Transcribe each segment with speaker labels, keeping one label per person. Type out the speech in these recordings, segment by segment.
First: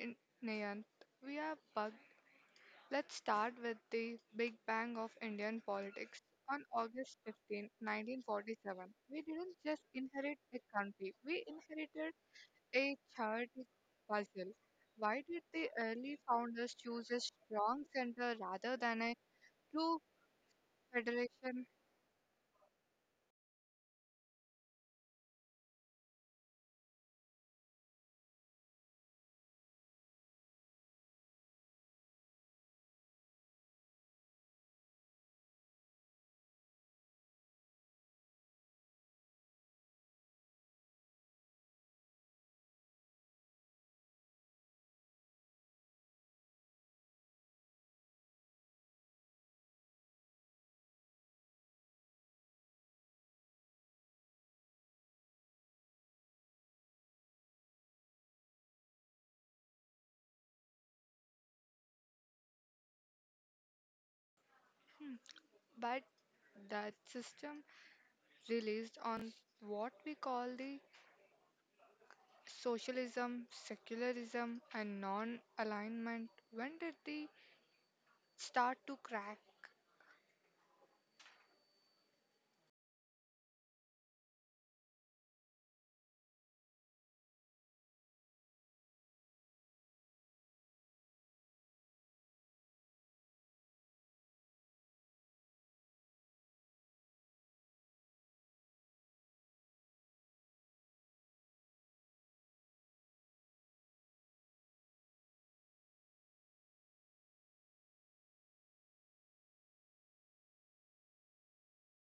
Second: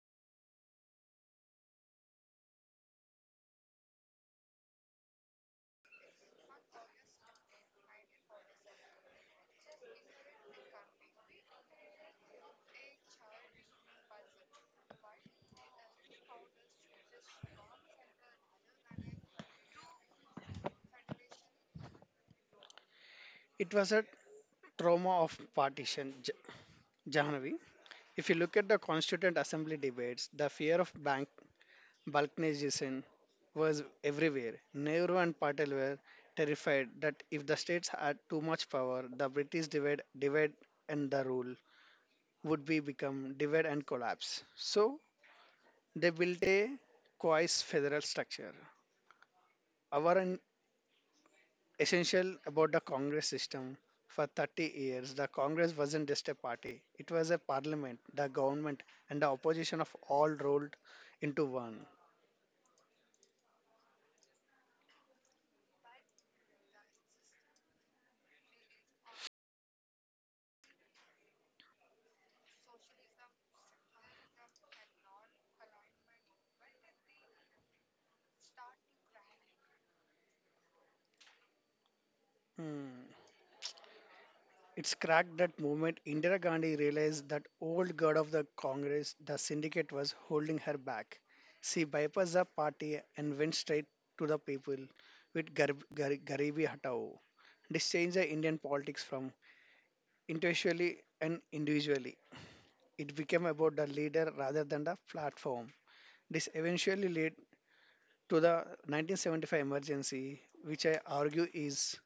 Speaker 1: in Nayant. We are bugged. Let's start with the Big Bang of Indian politics. On August 15, 1947, we didn't just inherit a country, we inherited a chaotic puzzle. Why did the early founders choose a strong center rather than a true federation?
Speaker 2: It was a trauma of partition, Jahanavi. If you look at the Constituent Assembly debates, the fear of bank balkanization was everywhere. Nehru and Patel were terrified that if the states had too much power, the British divide and the rule would be become divide and collapse. So they built a coarse federal structure. Our essential about the Congress system. For 30 years, the Congress wasn't just a party, it was a parliament, the government, and the opposition of all rolled into one.
Speaker 1: But that system released on what we call the Socialism, secularism, and non alignment, when did they start to crack?
Speaker 2: Hmm. It's cracked that movement. Indira Gandhi realized that old god of the Congress, the syndicate, was holding her back. She bypassed the party and went straight to the people with Garibi Hatao. This changed the Indian politics from individually. It became about the leader rather than the platform. This eventually led to the 1975 emergency, which I argue is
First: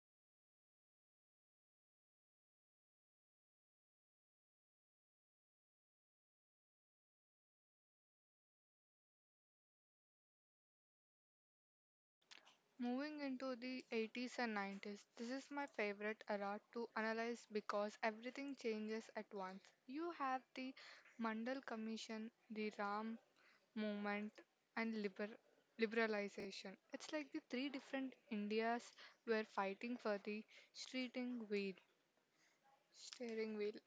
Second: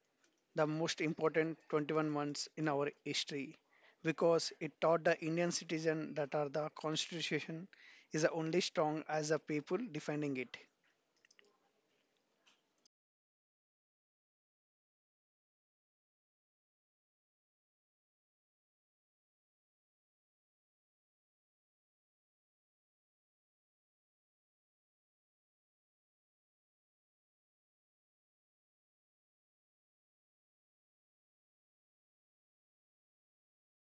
Speaker 2: the most important 21 months in our history because it taught the Indian citizen that our the constitution is only strong as the people defending it.
Speaker 1: Moving into the 80s and 90s, this is my favorite era to analyze because everything changes at once. You have the Mandal Commission, the Ram movement, and liberalization. It's like the three different Indias were fighting for the steering wheel. Steering wheel.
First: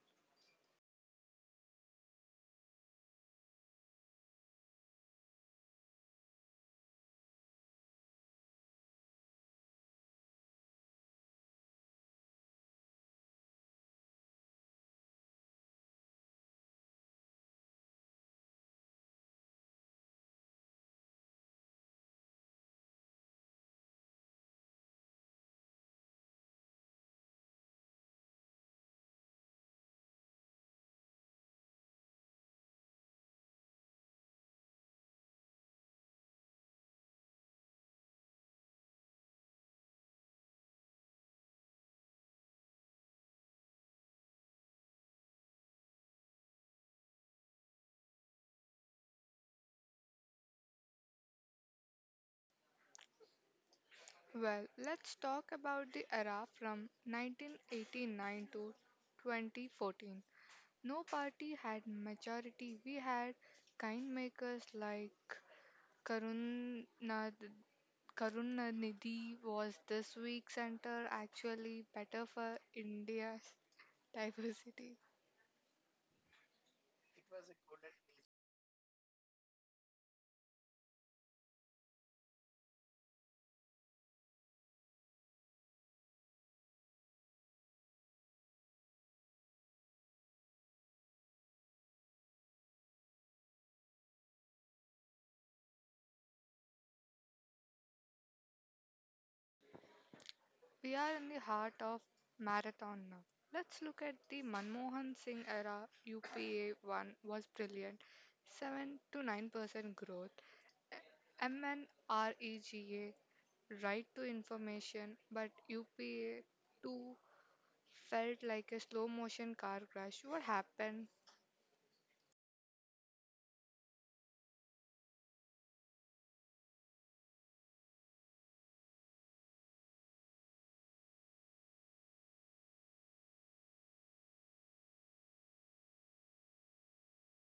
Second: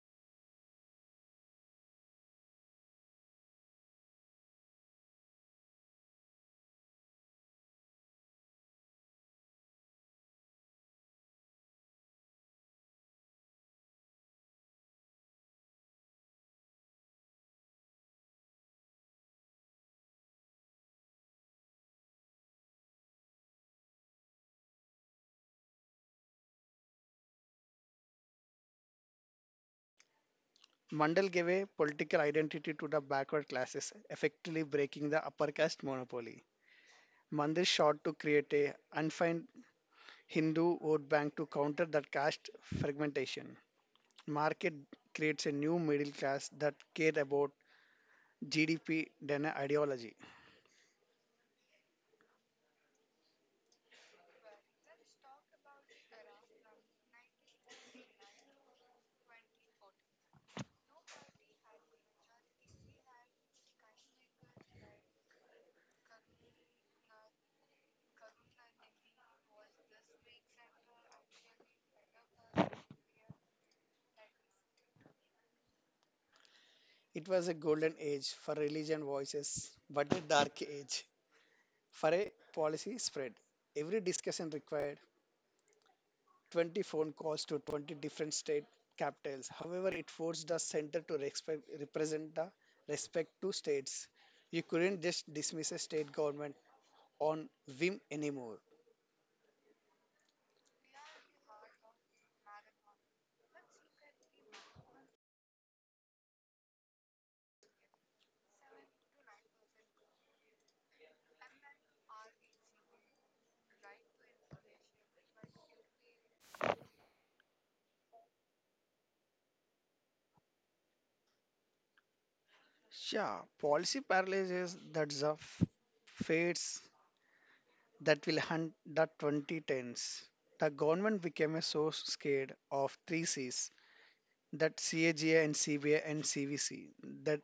Speaker 2: Mandal gave a political identity to the backward classes, effectively breaking the upper caste monopoly. Mandir sought to create a undefined. Hindu vote bank to counter that caste fragmentation. Market creates a new middle class that care about GDP than a ideology.
Speaker 1: Well, let's talk about the era from 1989 to 2014. No party had majority. We had kind makers like Karunad- Karunanidhi. Was this week's center actually better for India's diversity?
Speaker 2: It was a golden age for religion voices, but a dark age for a policy spread. Every discussion required 20 phone calls to 20 different state capitals. However, it forced the center to represent the respect to states. You couldn't just dismiss a state government on whim anymore.
Speaker 1: We are in the heart of marathon now. Let's look at the Manmohan Singh era. UPA 1 was brilliant. 7 to 9% growth. MNREGA, right to information, but UPA 2 felt like a slow motion car crash. What happened?
Speaker 2: Yeah, policy paralysis that's a fates that will hunt the 2010s. The government became so scared of three C's that CAGA and CBA and CVC that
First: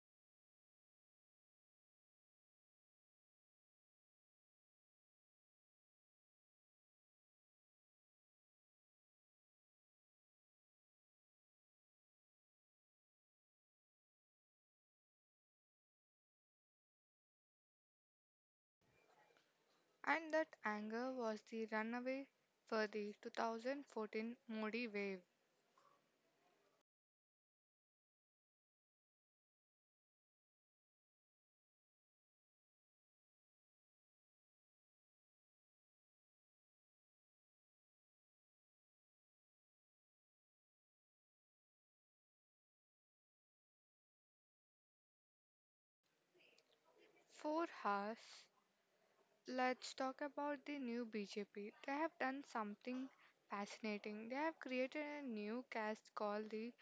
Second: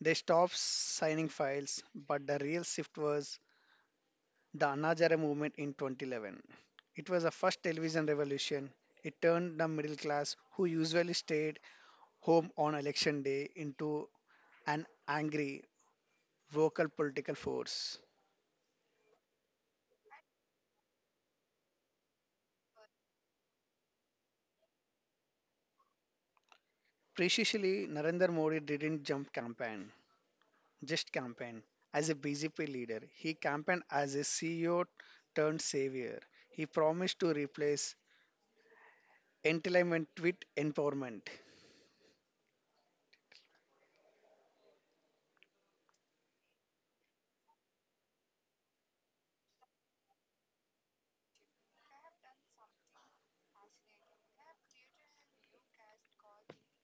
Speaker 2: they stopped signing files. But the real shift was the Anna movement in 2011. It was the first television revolution. It turned the middle class, who usually stayed home on election day, into an angry vocal political force.
Speaker 1: And that anger was the runaway for the 2014 Modi wave.
Speaker 2: Precisely, Narendra Modi didn't just campaign. As a BJP leader, he campaigned as a CEO turned savior. He promised to replace entitlement with empowerment.
Speaker 1: 4 hours. Let's talk about the new BJP. They have done something fascinating. They have created a new caste called the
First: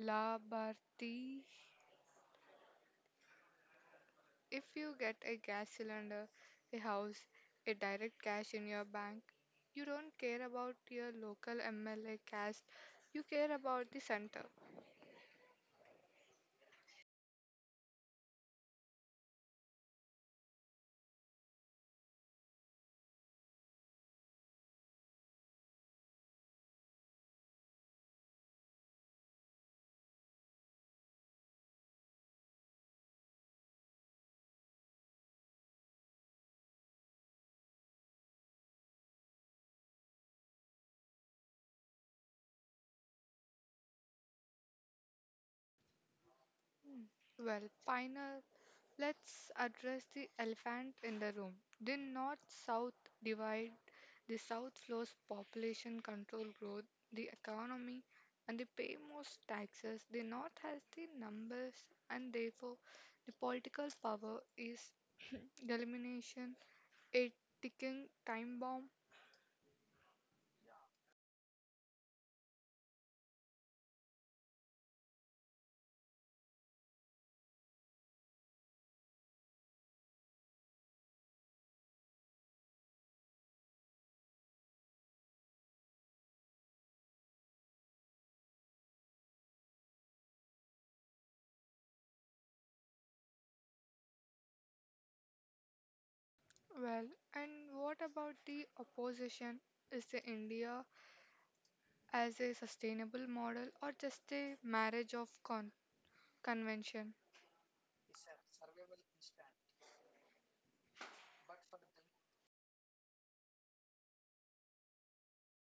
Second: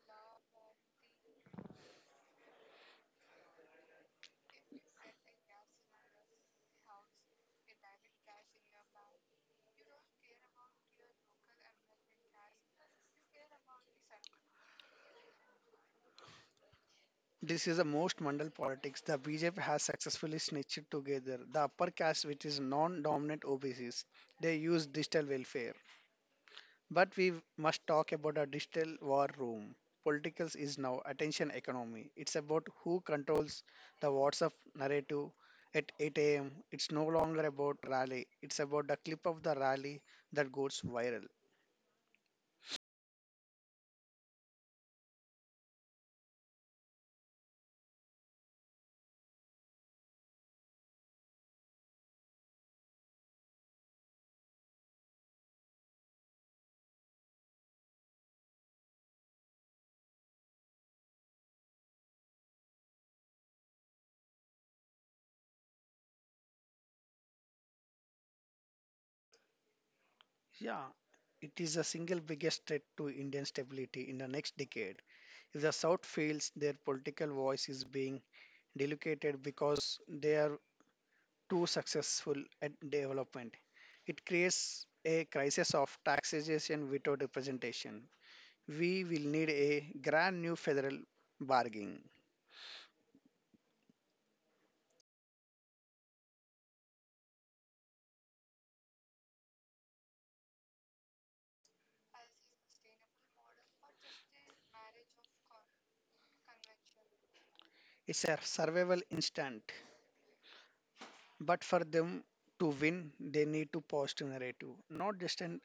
Speaker 1: La Bharti. If you get a gas cylinder, a house, a direct cash in your bank, you don't care about your local MLA caste, you care about the center.
Speaker 2: This is the most mandal politics. The BJP has successfully snitched together the upper caste, which is non-dominant OBCs. They use digital welfare. But we must talk about a digital war room. Politics is now attention economy. It's about who controls the WhatsApp narrative at 8 a.m. It's no longer about rally. It's about the clip of the rally that goes viral.
Speaker 1: Well, final, let's address the elephant in the room. The North South divide, the South slows population control growth, the economy, and they pay most taxes. The North has the numbers, and therefore, the political power is elimination, a ticking time bomb.
Speaker 2: Yeah, it is the single biggest threat to Indian stability in the next decade. If the South fails, their political voice is being diluted because they are to successful at development. It creates a crisis of taxation without representation. We will need a grand new federal bargain.
Speaker 1: Well, and what about the opposition? Is the India as a sustainable model or just a marriage of con? Convention.
Speaker 2: It's a survival instant, but for them to win, they need to positive narrative, not just a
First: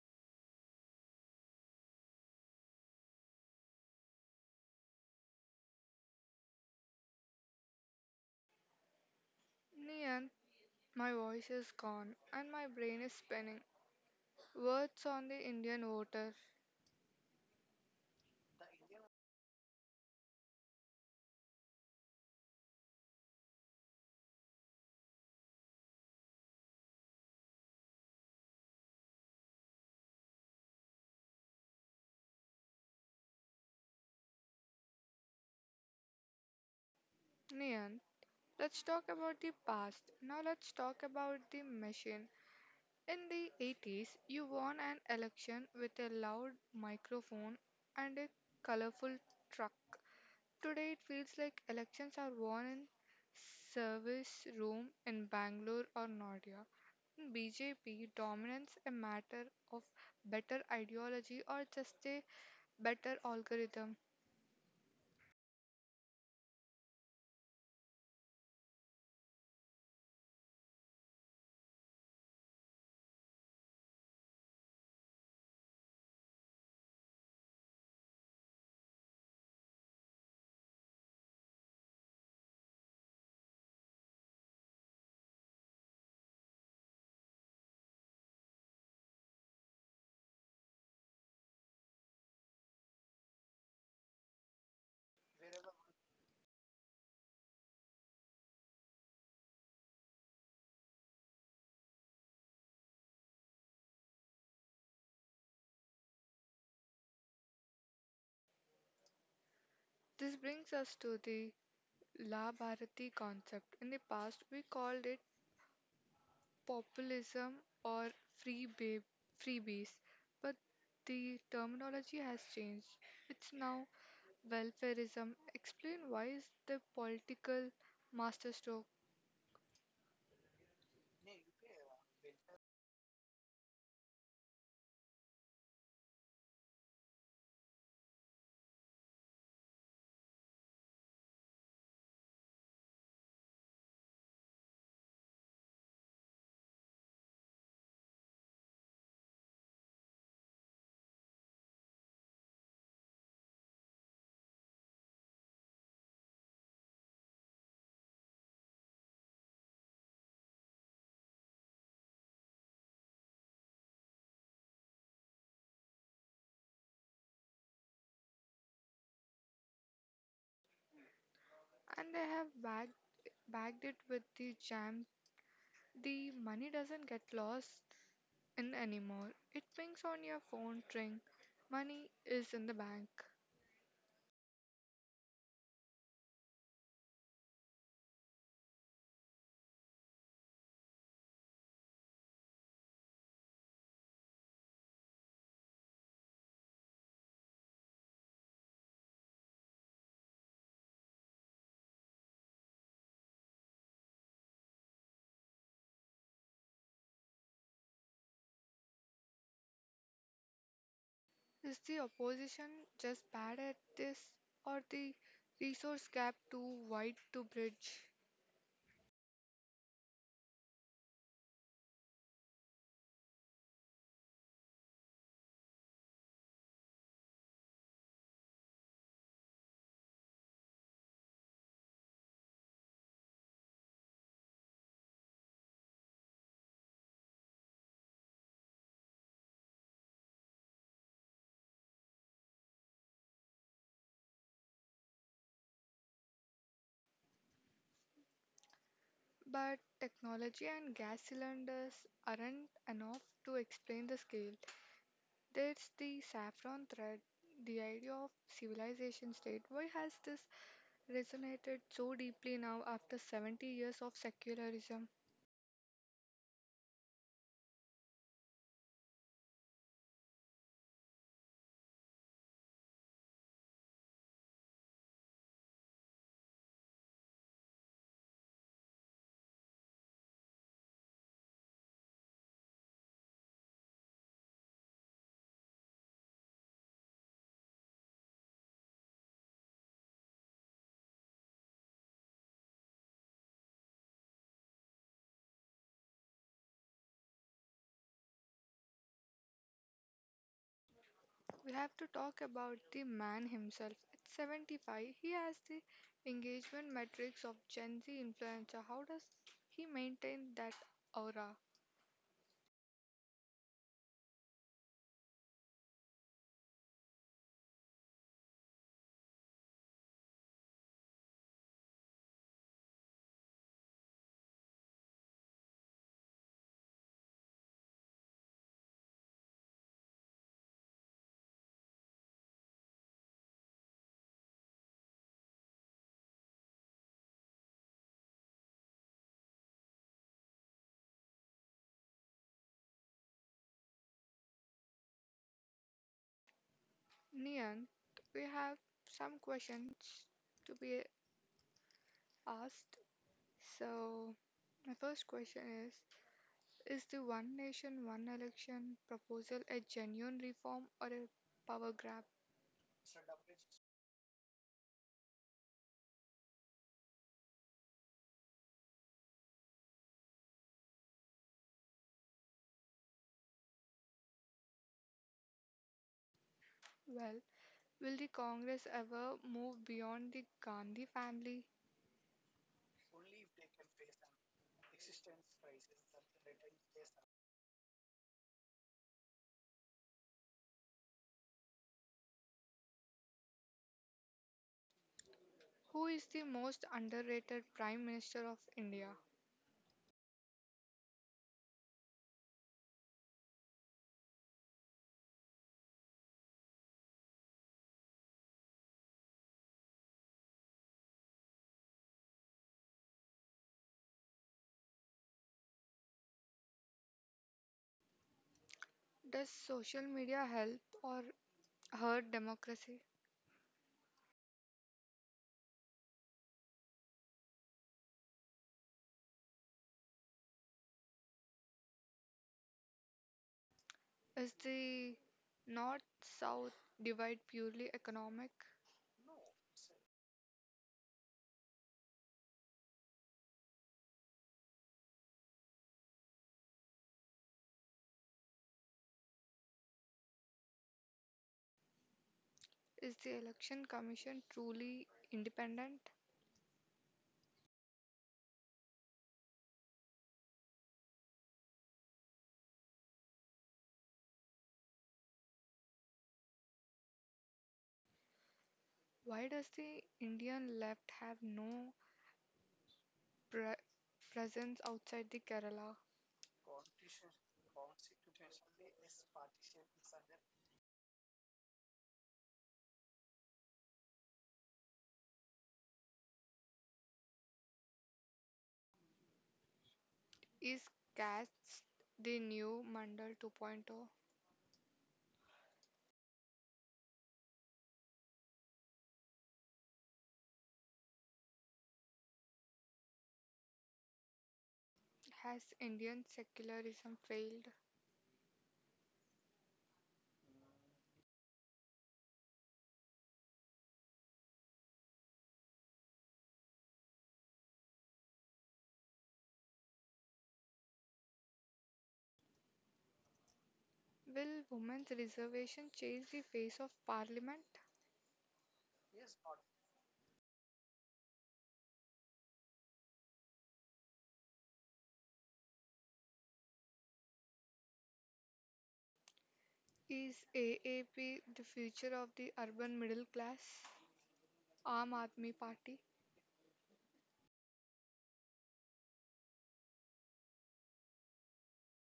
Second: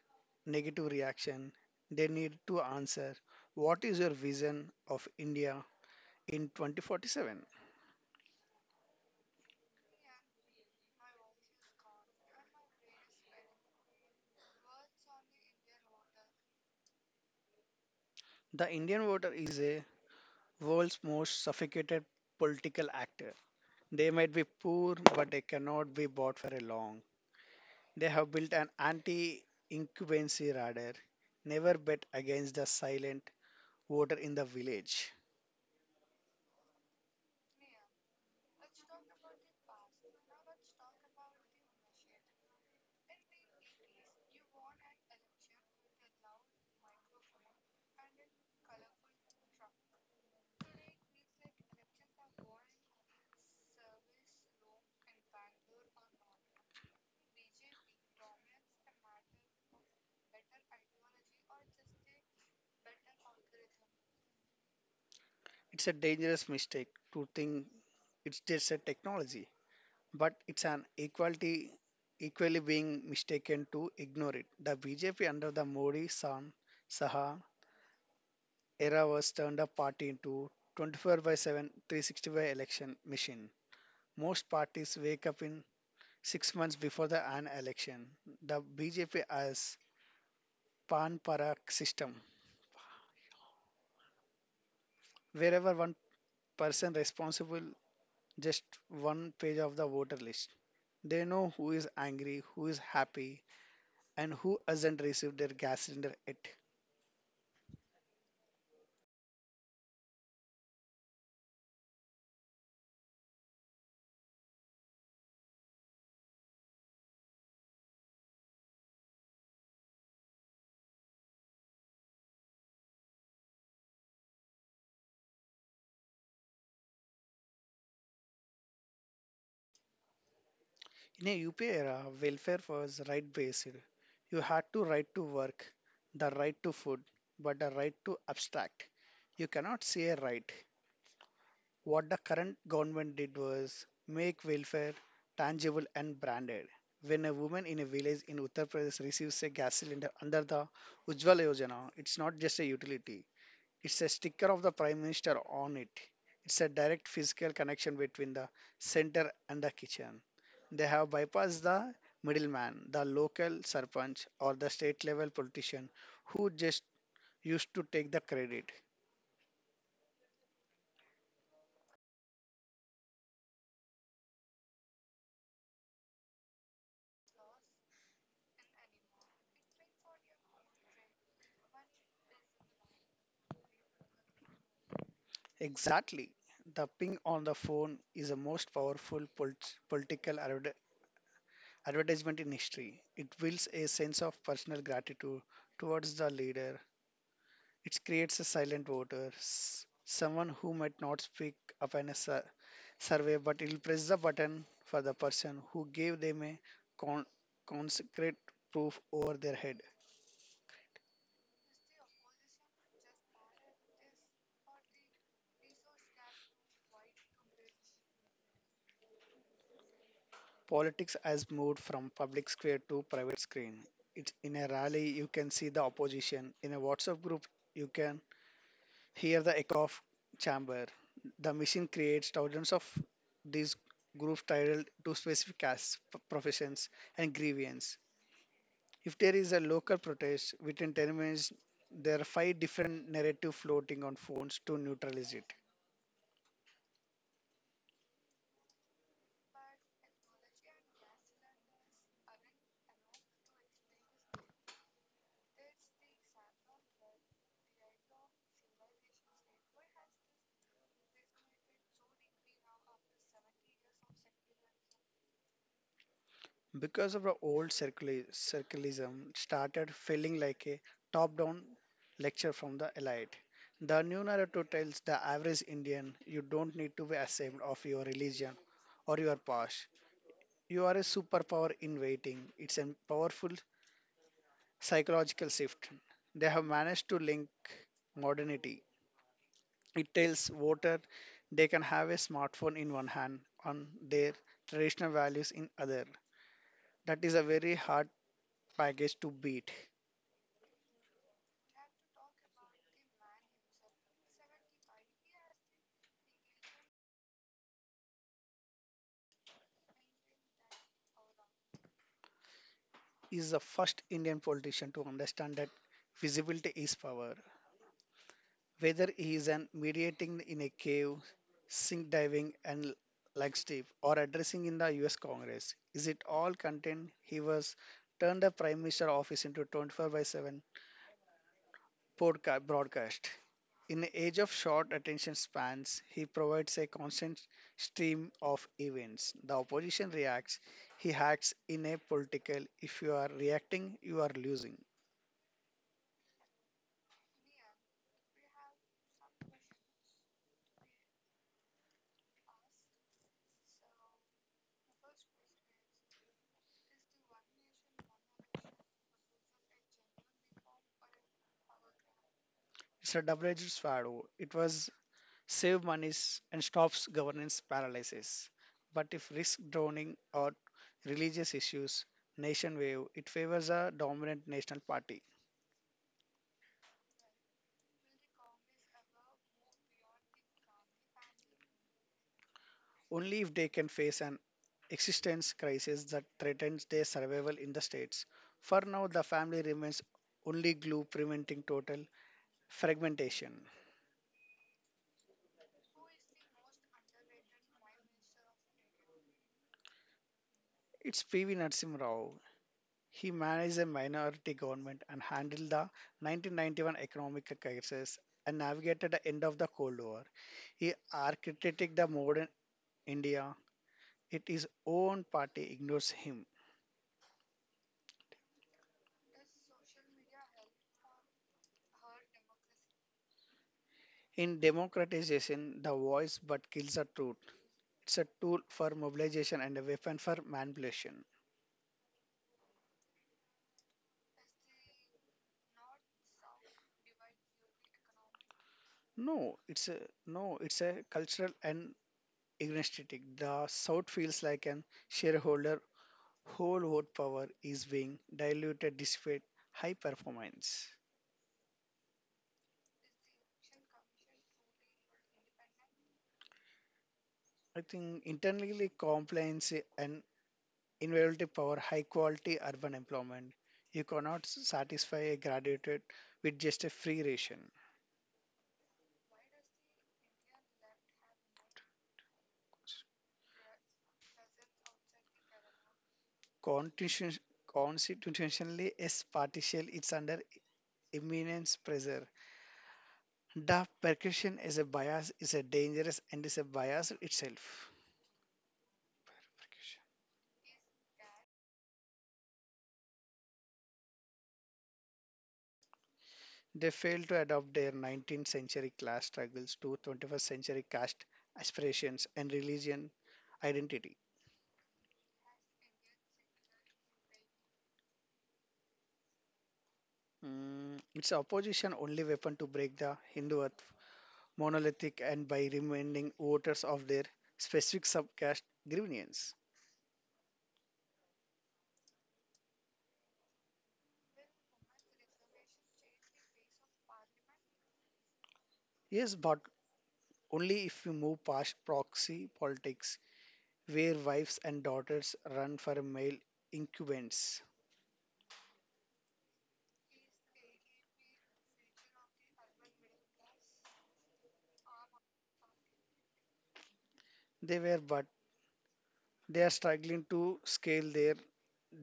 Speaker 2: negative reaction. They need to answer what is your vision of India in 2047?
Speaker 1: Nian, my voice is gone and my brain is spinning. Words on the Indian voter.
Speaker 2: The Indian voter is a world's most suffocated political actor. They might be poor, but they cannot be bought for a long. They have built an anti-incumbency radar. Never bet against the silent voter in the village.
Speaker 1: Nian, let's talk about the past. Now let's talk about the machine. In the 80s, you won an election with a loud microphone and a colorful truck. Today, it feels like elections are won in service room in Bangalore or Noida. In BJP, dominance a matter of better ideology or just a better algorithm?
Speaker 2: It's a dangerous mistake to think it's just a technology, but it's an equality equally being mistaken to ignore it. The BJP under the Modi San Saha era was turned a party into 24 by 7 365 election machine. Most parties wake up in 6 months before the an election. The BJP has pan parak system, wherever one person responsible just one page of the voter list. They know who is angry, who is happy, and who hasn't received their gas cylinder yet.
Speaker 1: This brings us to the La Bharati concept. In the past, we called it populism or free ba- freebies, but the terminology has changed. It's now welfareism. Explain why is the political masterstroke,
Speaker 2: In a UP era, welfare was right based. You had to right to work, the right to food, but the right to abstract. You cannot say a right. What the current government did was make welfare tangible and branded. When a woman in a village in Uttar Pradesh receives a gas cylinder under the Ujjwala Yojana, it's not just a utility. It's a sticker of the Prime Minister on it. It's a direct physical connection between the center and the kitchen. They have bypassed the middleman, the local sarpanch or the state level politician who just used to take the credit.
Speaker 1: and they have bagged it with the jam. The money doesn't get lost in anymore. It pings on your phone tring. Money is in the bank.
Speaker 2: Exactly. The ping on the phone is the most powerful political advertisement in history. It builds a sense of personal gratitude towards the leader. It creates a silent voter, someone who might not speak up in a survey, but will press the button for the person who gave them a con- concrete proof over their head.
Speaker 1: Is the opposition just bad at this or the resource gap too wide to bridge?
Speaker 2: Politics has moved from public square to private screen. It's in a rally you can see the opposition. In a WhatsApp group you can hear the echo of chamber. The machine creates thousands of these groups titled to specific castes, professions, and grievance. If there is a local protest within 10 minutes, there are five different narrative floating on phones to neutralize it.
Speaker 1: But technology and gas cylinders aren't enough to explain the scale. There's the saffron thread, the idea of civilization state. Why has this resonated so deeply now after 70 years of secularism?
Speaker 2: Because of the old circulism started feeling like a top-down lecture from the elite. The new narrative tells the average Indian you don't need to be ashamed of your religion or your past. You are a superpower in waiting. It's a powerful psychological shift. They have managed to link modernity. It tells voter they can have a smartphone in one hand on their traditional values in other. That is a very hard package to beat.
Speaker 1: We have to talk about the man himself. At 75, he has the engagement metrics of Gen Z influencer. How does he maintain that aura?
Speaker 2: Is the first Indian politician to understand that visibility is power. Whether he is an mediating in a cave, sink diving, and like Steve, or addressing in the US Congress, is it all content? He was turned the Prime Minister office into 24 by 7 broadcast. In the age of short attention spans, he provides a constant stream of events. The opposition reacts, he acts in a political. If you are reacting, you are losing.
Speaker 1: Nian, we have some questions to be asked. So, my first question is the One Nation, One Election proposal a genuine reform or a power grab?
Speaker 2: It's a double-edged sword. It was save monies and stops governance paralysis. But if risk drowning or religious issues nation wave, it favors a dominant national party.
Speaker 1: Well, will the Congress ever move beyond the Gandhi family?
Speaker 2: Only if they can face an existence crisis that threatens their survival in the states. For now, the family remains only glue preventing total fragmentation.
Speaker 1: Who is the most underrated Prime Minister of India?
Speaker 2: It's P.V. Narasimha Rao. He managed a minority government and handled the 1991 economic crisis and navigated the end of the Cold War. He architected the modern India. Yet his own party ignores him.
Speaker 1: Does social media help or hurt democracy?
Speaker 2: In democratization, the voice but kills the truth. It's a tool for mobilization and a weapon for manipulation.
Speaker 1: Is the North South divide purely economic?
Speaker 2: No, it's a no, it's a cultural and agnostic. The South feels like an shareholder whole vote power is being diluted despite high performance.
Speaker 1: Is the Election Commission truly independent?
Speaker 2: I think internally compliance and innovative power, high quality urban employment. You cannot satisfy a graduate with just a free ration.
Speaker 1: Why does the Indian left have no pre- presence outside the Kerala?
Speaker 2: Constitution, constitutionally, as partial, it's under immense pressure. The percussion is a bias, is a dangerous and is a bias itself.
Speaker 1: Is caste the new Mandal 2.0?
Speaker 2: They failed to adopt their 19th century class struggles to 21st century caste aspirations and religion identity.
Speaker 1: Has Indian secularism failed?
Speaker 2: It's opposition only weapon to break the Hindu earth monolithic and by reminding voters of their specific subcaste grievance.
Speaker 1: Will women's reservation change the face of parliament?
Speaker 2: Yes, but only if we move past proxy politics where wives and daughters run for male incumbents.
Speaker 1: Is AAP the future of the urban middle class? Aam Aadmi Party?
Speaker 2: They were but they are struggling to scale their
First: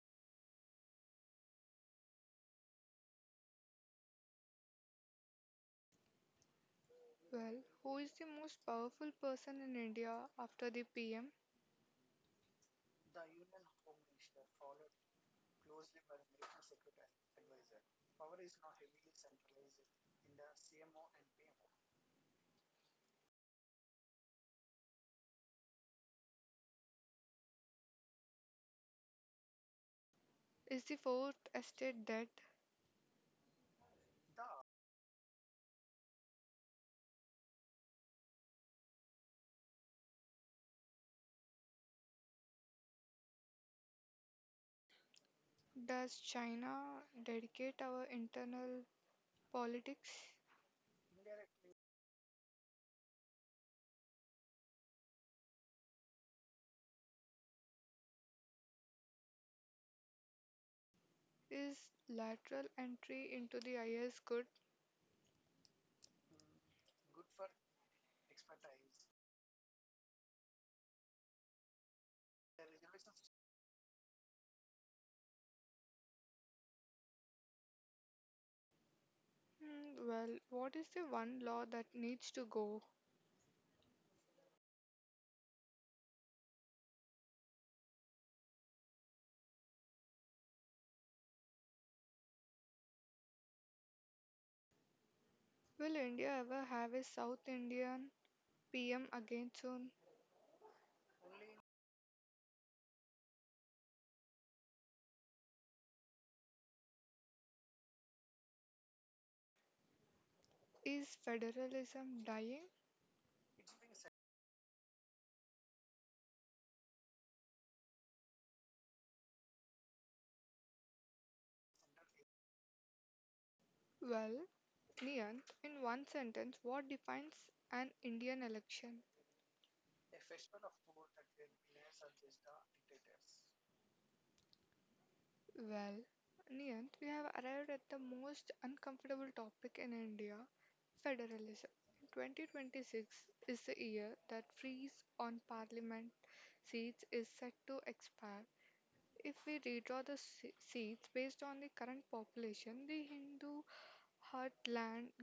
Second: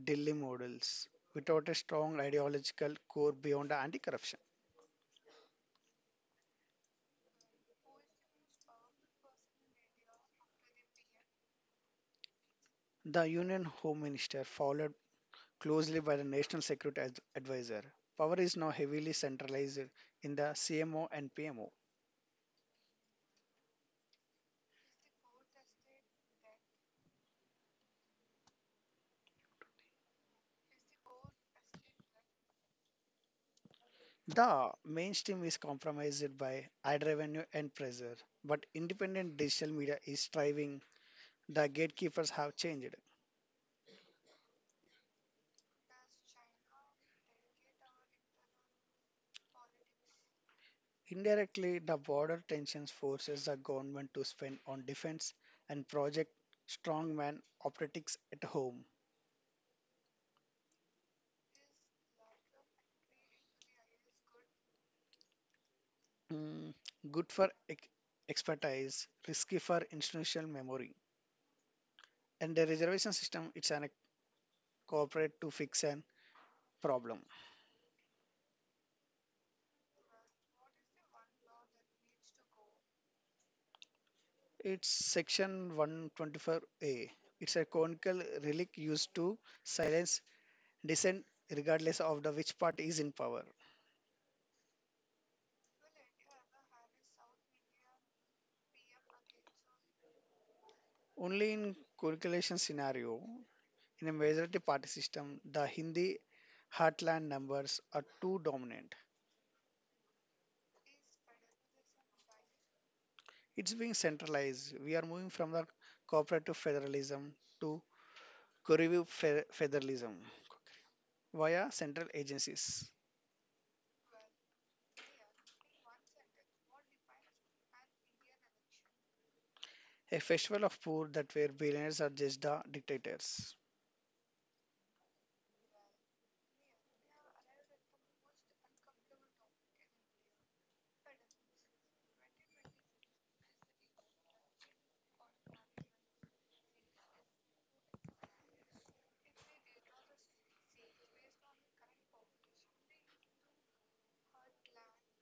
Speaker 2: Delhi models without a strong ideological core beyond anti-corruption.
Speaker 1: Well, who is the most powerful person in India after the PM?
Speaker 2: The Union Home Minister, followed closely by the National Security Advisor, power is now heavily centralized in the CMO and PMO.
Speaker 1: Is the fourth estate dead?
Speaker 2: The mainstream is compromised by ad revenue and pressure, but independent digital media is thriving. The gatekeepers have changed.
Speaker 1: Does China dedicate our internal politics?
Speaker 2: Indirectly, the border tensions forces the government to spend on defense and project strongman operatics at home.
Speaker 1: Is lateral entry into the IS good?
Speaker 2: Mm, good for expertise, risky for institutional memory. And the reservation system, it's an corporate to fix an problem.
Speaker 1: Hmm, well, what is the one law that needs to go?
Speaker 2: It's section 124A. It's a conical relic used to silence dissent regardless of the which party is in power.
Speaker 1: Will India ever have a South Indian PM again soon?
Speaker 2: Only in correlation scenario, in a majority party system, the Hindi heartland numbers are too dominant.
Speaker 1: Is federalism dying?
Speaker 2: It's being centralized. We are moving from the cooperative federalism to Kurivu federalism via central agencies.
Speaker 1: Well, Niyant, in one sentence, what defines an Indian election?
Speaker 2: A festival of poor that where billionaires are just the dictators.
Speaker 1: Well, Niyant, we have arrived at the most uncomfortable topic in India federalism. 2026 is the year that freeze on parliament seats is set to expire. If we redraw the seats based on the current population, the Hindu Hurt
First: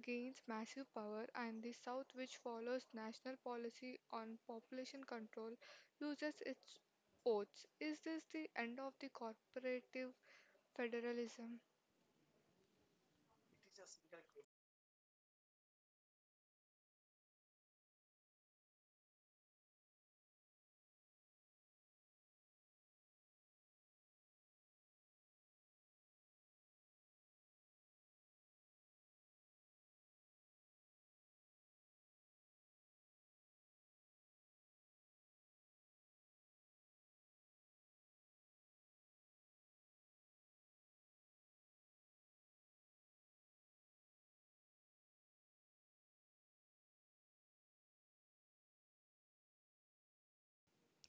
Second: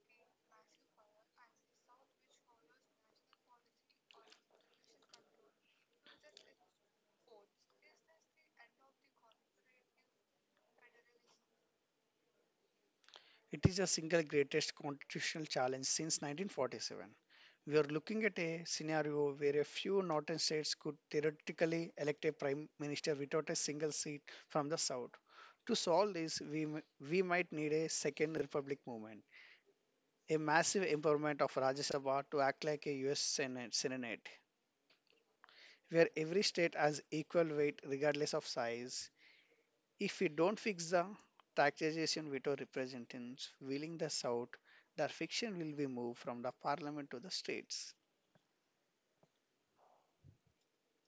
Speaker 1: gains massive power and the South which follows national policy on population control loses its oats. Is this the end of the corporative federalism?
Speaker 2: It is the single greatest constitutional challenge since 1947. We are looking at a scenario where a few northern states could theoretically elect a prime minister without a single seat from the south. To solve this, we might need a second republic movement, a massive empowerment of Rajya Sabha to act like a US Senate, Senate where every state has equal weight regardless of size, if we don't fix the taxation veto representatives wheeling this out, their fiction will be moved from the parliament to the states.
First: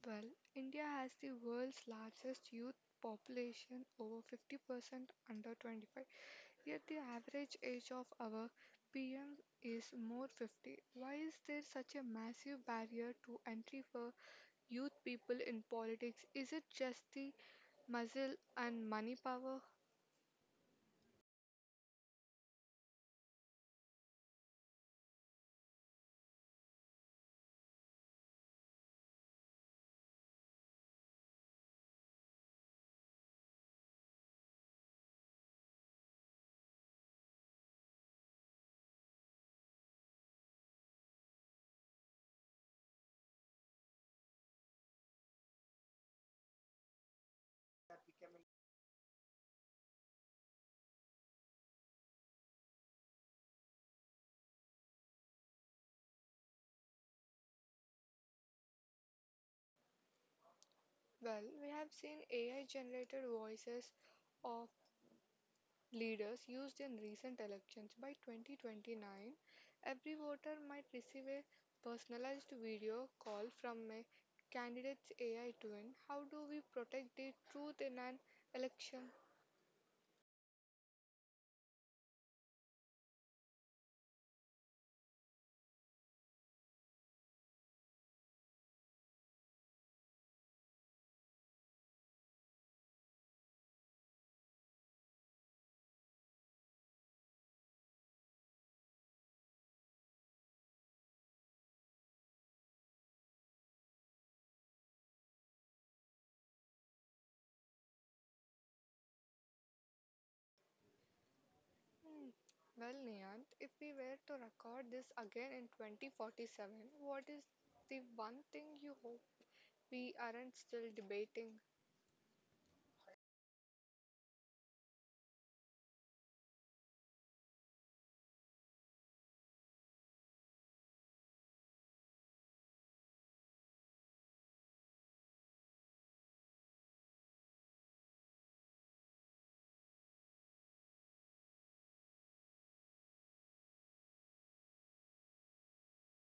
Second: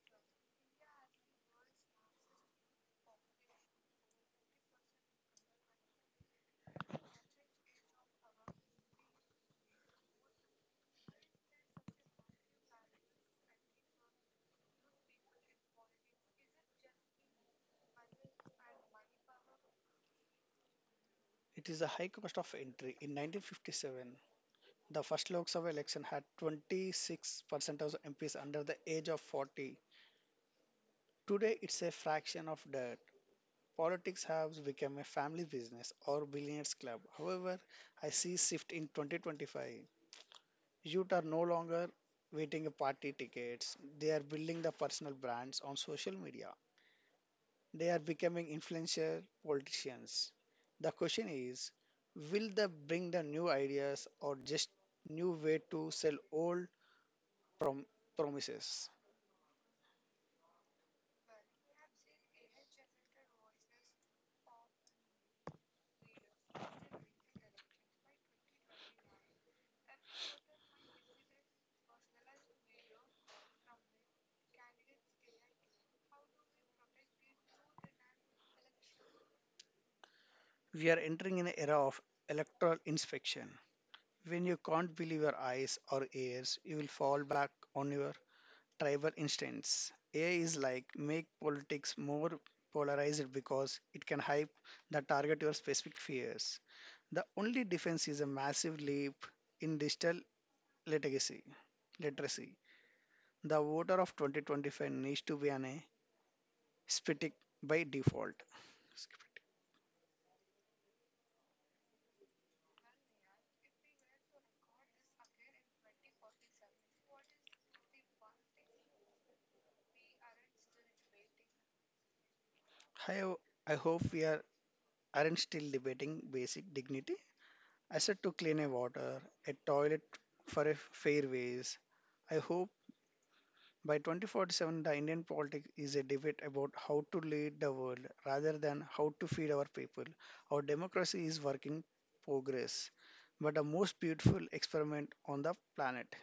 Speaker 1: Well, India has the world's largest youth population over 50% under 25, yet the average age of our PM is more 50. Why is there such a massive barrier to entry for youth people in politics? Is it just the muscle and money power?
Speaker 2: It is a high cost of entry. In 1957, the first Lok Sabha election had 26% of the MPs under the age of 40. Today, it's a fraction of that. Politics has become a family business or billionaires club. However, I see shift in 2025. Youth are no longer waiting a party tickets. They are building the personal brands on social media. They are becoming influential politicians. The question is, will they bring the new ideas or just new way to sell old prom- promises?
Speaker 1: Well, we have seen AI generated voices of leaders used in recent elections. By 2029, every voter might receive a personalized video call from a candidate's AI twin. How do we protect the truth in an election?
Speaker 2: We are entering an era of electoral inspection. When you can't believe your eyes or ears, you will fall back on your tribal instance. AI is like make politics more polarized because it can hype that target your specific fears. The only defense is a massive leap in digital literacy. literacy. The voter of 2025 needs to be an aesthetic by default.
Speaker 1: Hmm. Well, Niyant, if we were to record this again in 2047, what is the one thing you hope we aren't still debating?
Speaker 2: Hi, I hope we are, aren't still debating basic dignity. I said to clean a water, a toilet for a fairways. I hope by 2047, the Indian politics is a debate about how to lead the world rather than how to feed our people. Our democracy is working progress, but the most beautiful experiment on the planet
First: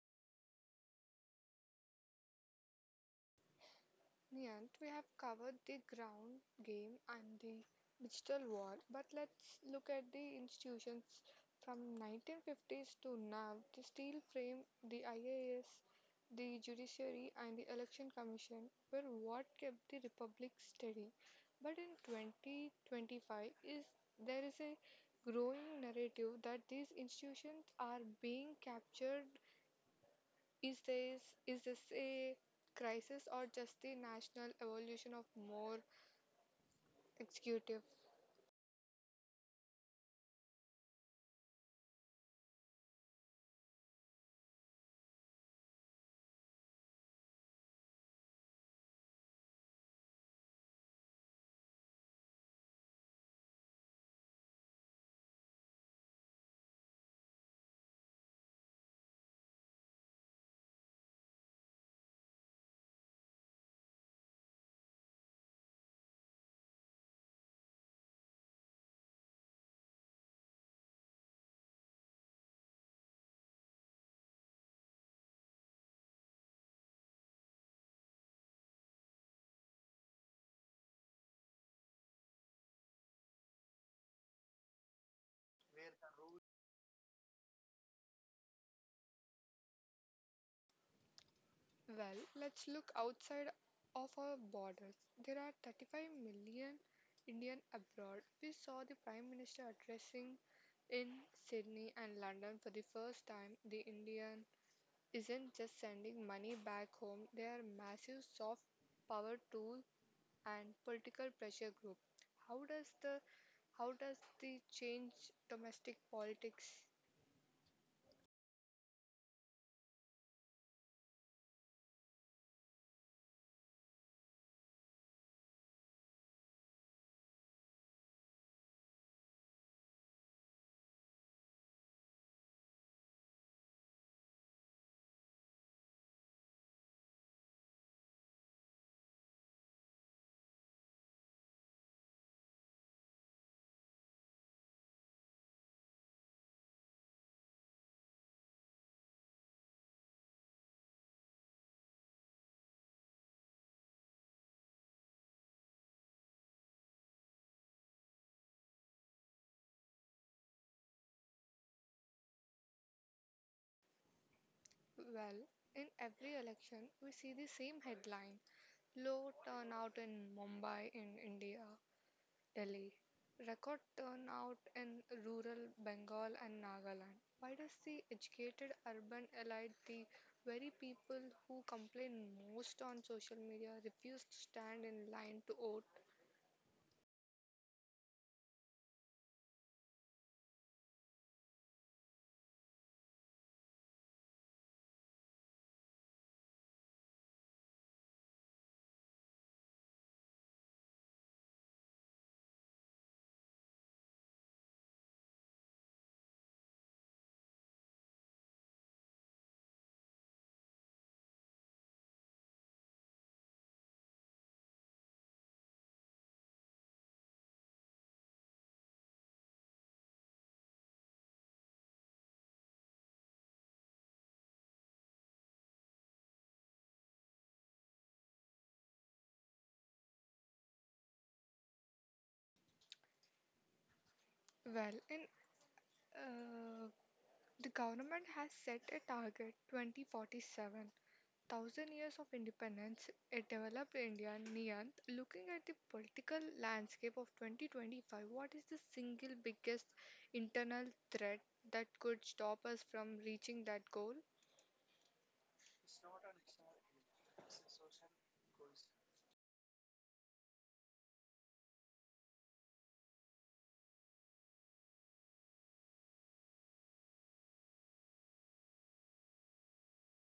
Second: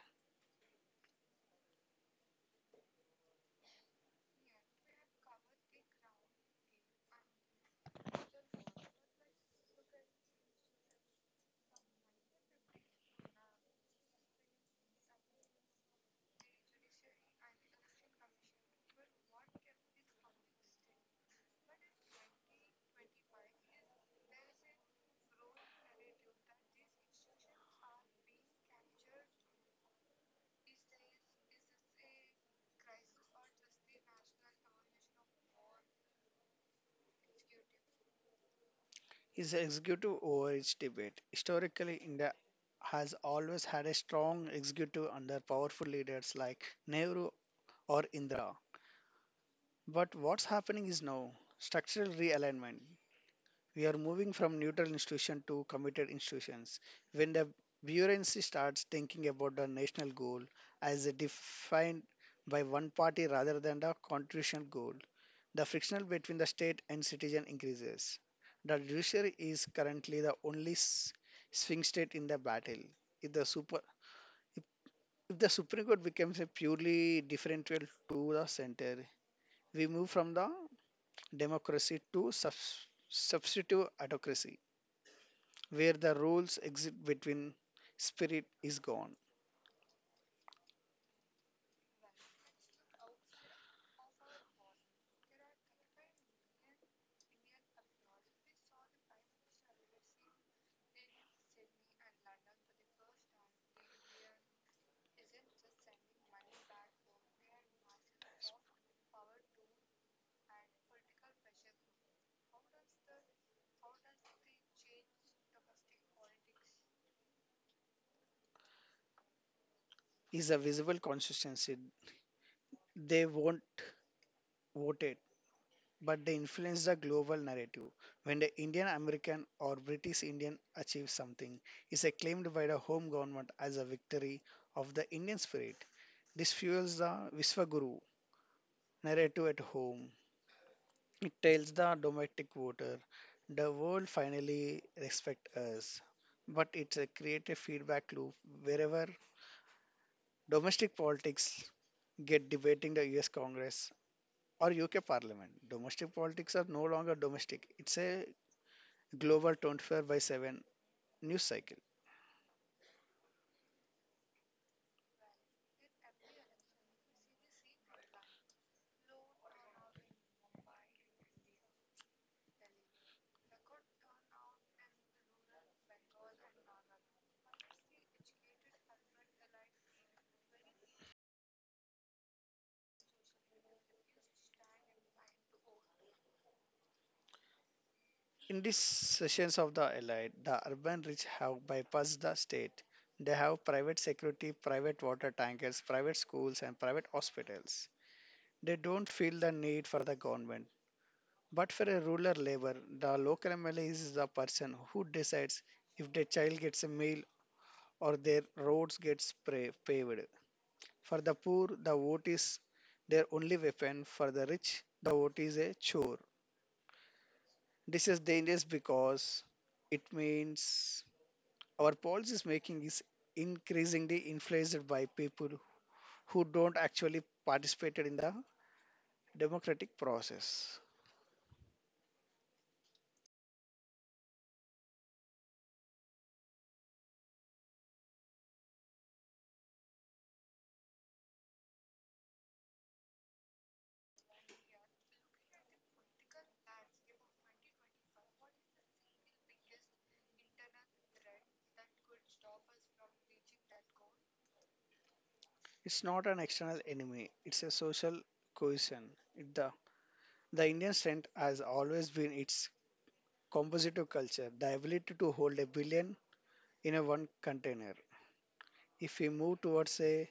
Speaker 1: Niyant, we have covered the ground game and the digital war, but let's look at the institutions from 1950s to now. The steel frame, the IAS, the judiciary, and the election commission were what kept the republic steady. But in 2025, is there is a growing narrative that these institutions are being captured? Is this a crisis or just the national evolution of more executive?
Speaker 2: is the executive over its debate. Historically, India has always had a strong executive under powerful leaders like Nehru or Indira. But what's happening is now structural realignment. We are moving from neutral institution to committed institutions. When the bureaucracy starts thinking about the national goal as a defined by one party rather than the constitutional goal, the friction between the state and citizen increases. The judiciary is currently the only sphinx state in the battle. If the super if if the Supreme Court becomes a purely differential to the center, we move from the democracy to substitute autocracy where the rules exist between spirit is gone.
Speaker 1: Well, let's look outside of our borders. There are 35 million Indian abroad. We saw the Prime Minister addressing in Sydney and London for the first time. The Indian isn't just sending money back home; they are massive soft power tool and political pressure group. How does the How does the change domestic politics?
Speaker 2: Is a visible consistency. They won't vote it, but they influence the global narrative. When the Indian American or British Indian achieves something, is acclaimed by the home government as a victory of the Indian spirit. This fuels the Viswaguru narrative at home. It tells the domestic voter the world finally respect us. But it's a creative feedback loop wherever domestic politics get debating the US Congress or UK Parliament. Domestic politics are no longer domestic. It's a global 24 by 7 news cycle.
Speaker 1: Well, in every election, we see the same headline, low turnout in Mumbai, in India, Delhi, record turnout in rural Bengal and Nagaland. Why does the educated urban elite, the very people who complain most on social media, refuse to stand in line to vote?
Speaker 2: In these sessions of the Allied, the urban rich have bypassed the state. They have private security, private water tankers, private schools, and private hospitals. They don't feel the need for the government. But for a rural labour, the local MLA is the person who decides if their child gets a meal or their roads gets paved. For the poor, the vote is their only weapon. For the rich, the vote is a chore. This is dangerous because it means our policies making is increasingly influenced by people who don't actually participate in the democratic process.
Speaker 1: Well, in uh, the government has set a target 2047 thousand years of independence, a developed India. Niyant, looking at the political landscape of 2025, what is the single biggest internal threat that could stop us from reaching that goal?
Speaker 2: It's not an external enemy, it's a social cohesion. It- The, the Indian strength has always been its compositive culture, the ability to hold a billion in a one container. If we move towards a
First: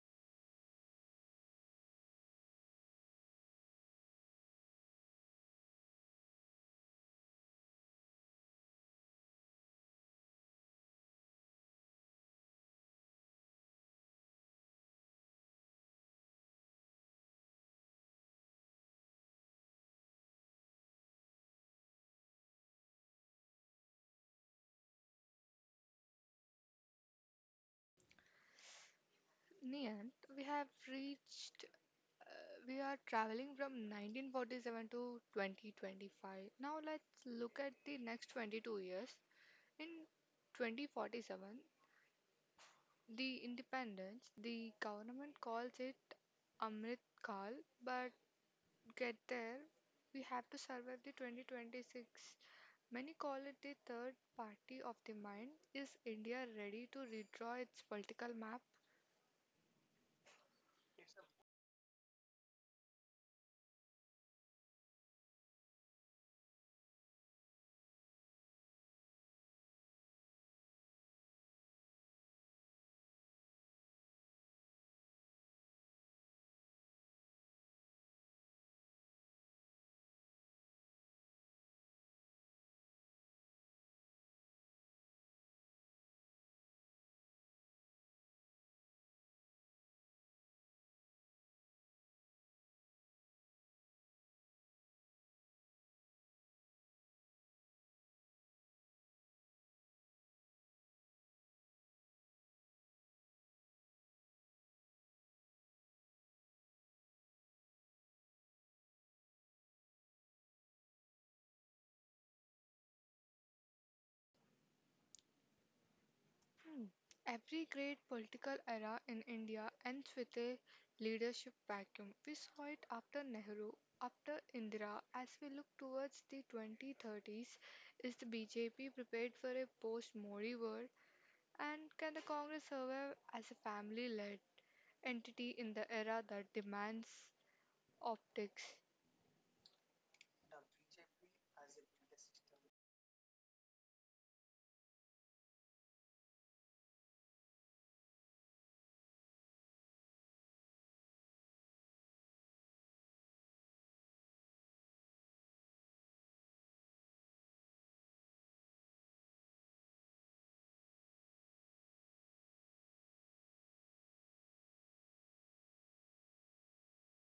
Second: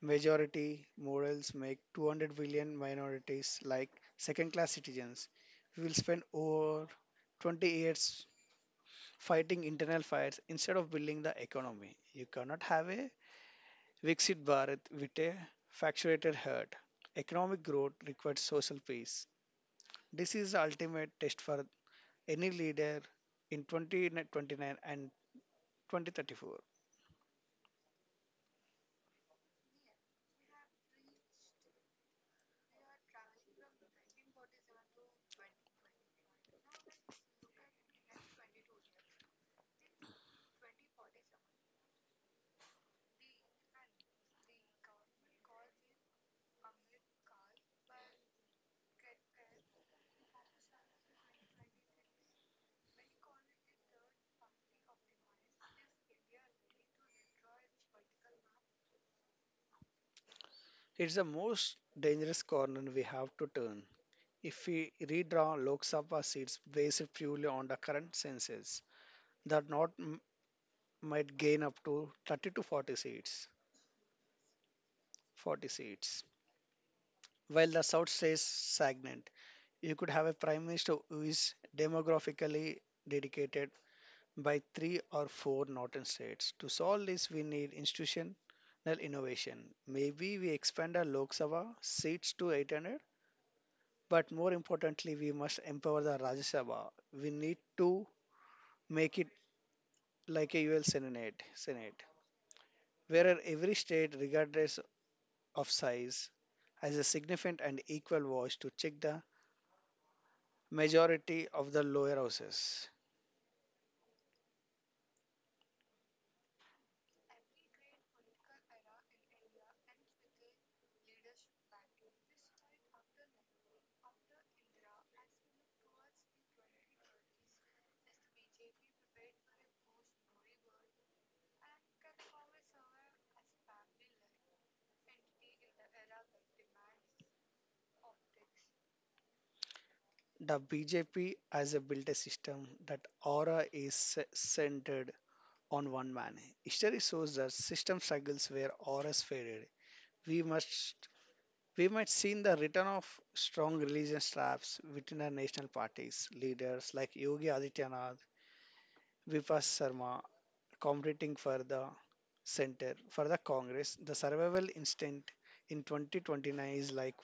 Speaker 2: majority, models make 200 billion minorities like second class citizens. We will spend over 20 years fighting internal fires instead of building the economy. You cannot have a Viksit Bharat with a fractured heart. Economic growth requires social peace. This is the ultimate test for any leader in 2029 and 2034.
Speaker 1: Niyant, we have we are traveling from 1947 to 2025. Now let's look at the next 22 years. In 2047, the independence, the government calls it Amrit Kal, but get there, we have to survive the 2026. Many call it the third party of the mind. Is India ready to redraw its political map?
Speaker 2: It's the most dangerous corner we have to turn. If we redraw Lok Sabha seats based purely on the current census, the might gain up to 30 to 40 seats. 40 seats. While the South stays stagnant, you could have a prime minister who is demographically dedicated by three or four northern states. To solve this, we need institutional innovation. Maybe we expand our Lok Sabha seats to 800, but more importantly, we must empower the Rajya Sabha. We need to make it like a UL Senate, Senate, where every state, regardless of size, has a significant and equal voice to check the majority of the lower houses.
Speaker 1: Hmm. Every great political era in India ends with a leadership vacuum. We saw it after Nehru, after Indira. As we look towards the 2030s, is the BJP prepared for a post Modi world? And can the Congress survive as a family led entity in the era that demands optics?
Speaker 2: The BJP has a built a system that aura is centered on one man. History shows that system struggles where auras faded. We must we might see the return of strong religion straps within our national parties. Leaders like Yogi Adityanath, Vipas Sarma, competing for the center for the Congress. The survival instinct in 2029 is like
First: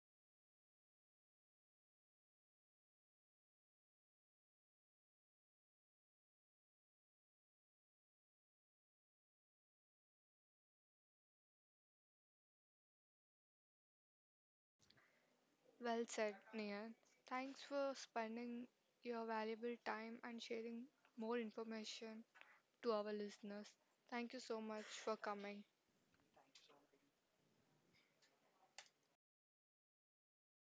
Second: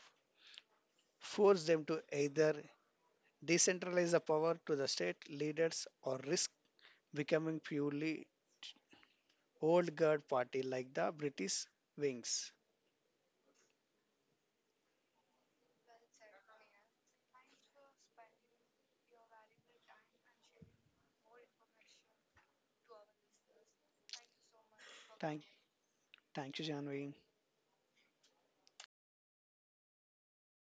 Speaker 2: force them to either decentralize the power to the state leaders or risk becoming purely old guard party like the British Wings.
Speaker 1: Well said, Nia. Thanks for spending your valuable time and sharing more information to our listeners. Thank you so much for
Speaker 2: Thank,
Speaker 1: coming.
Speaker 2: thank you, Janvi.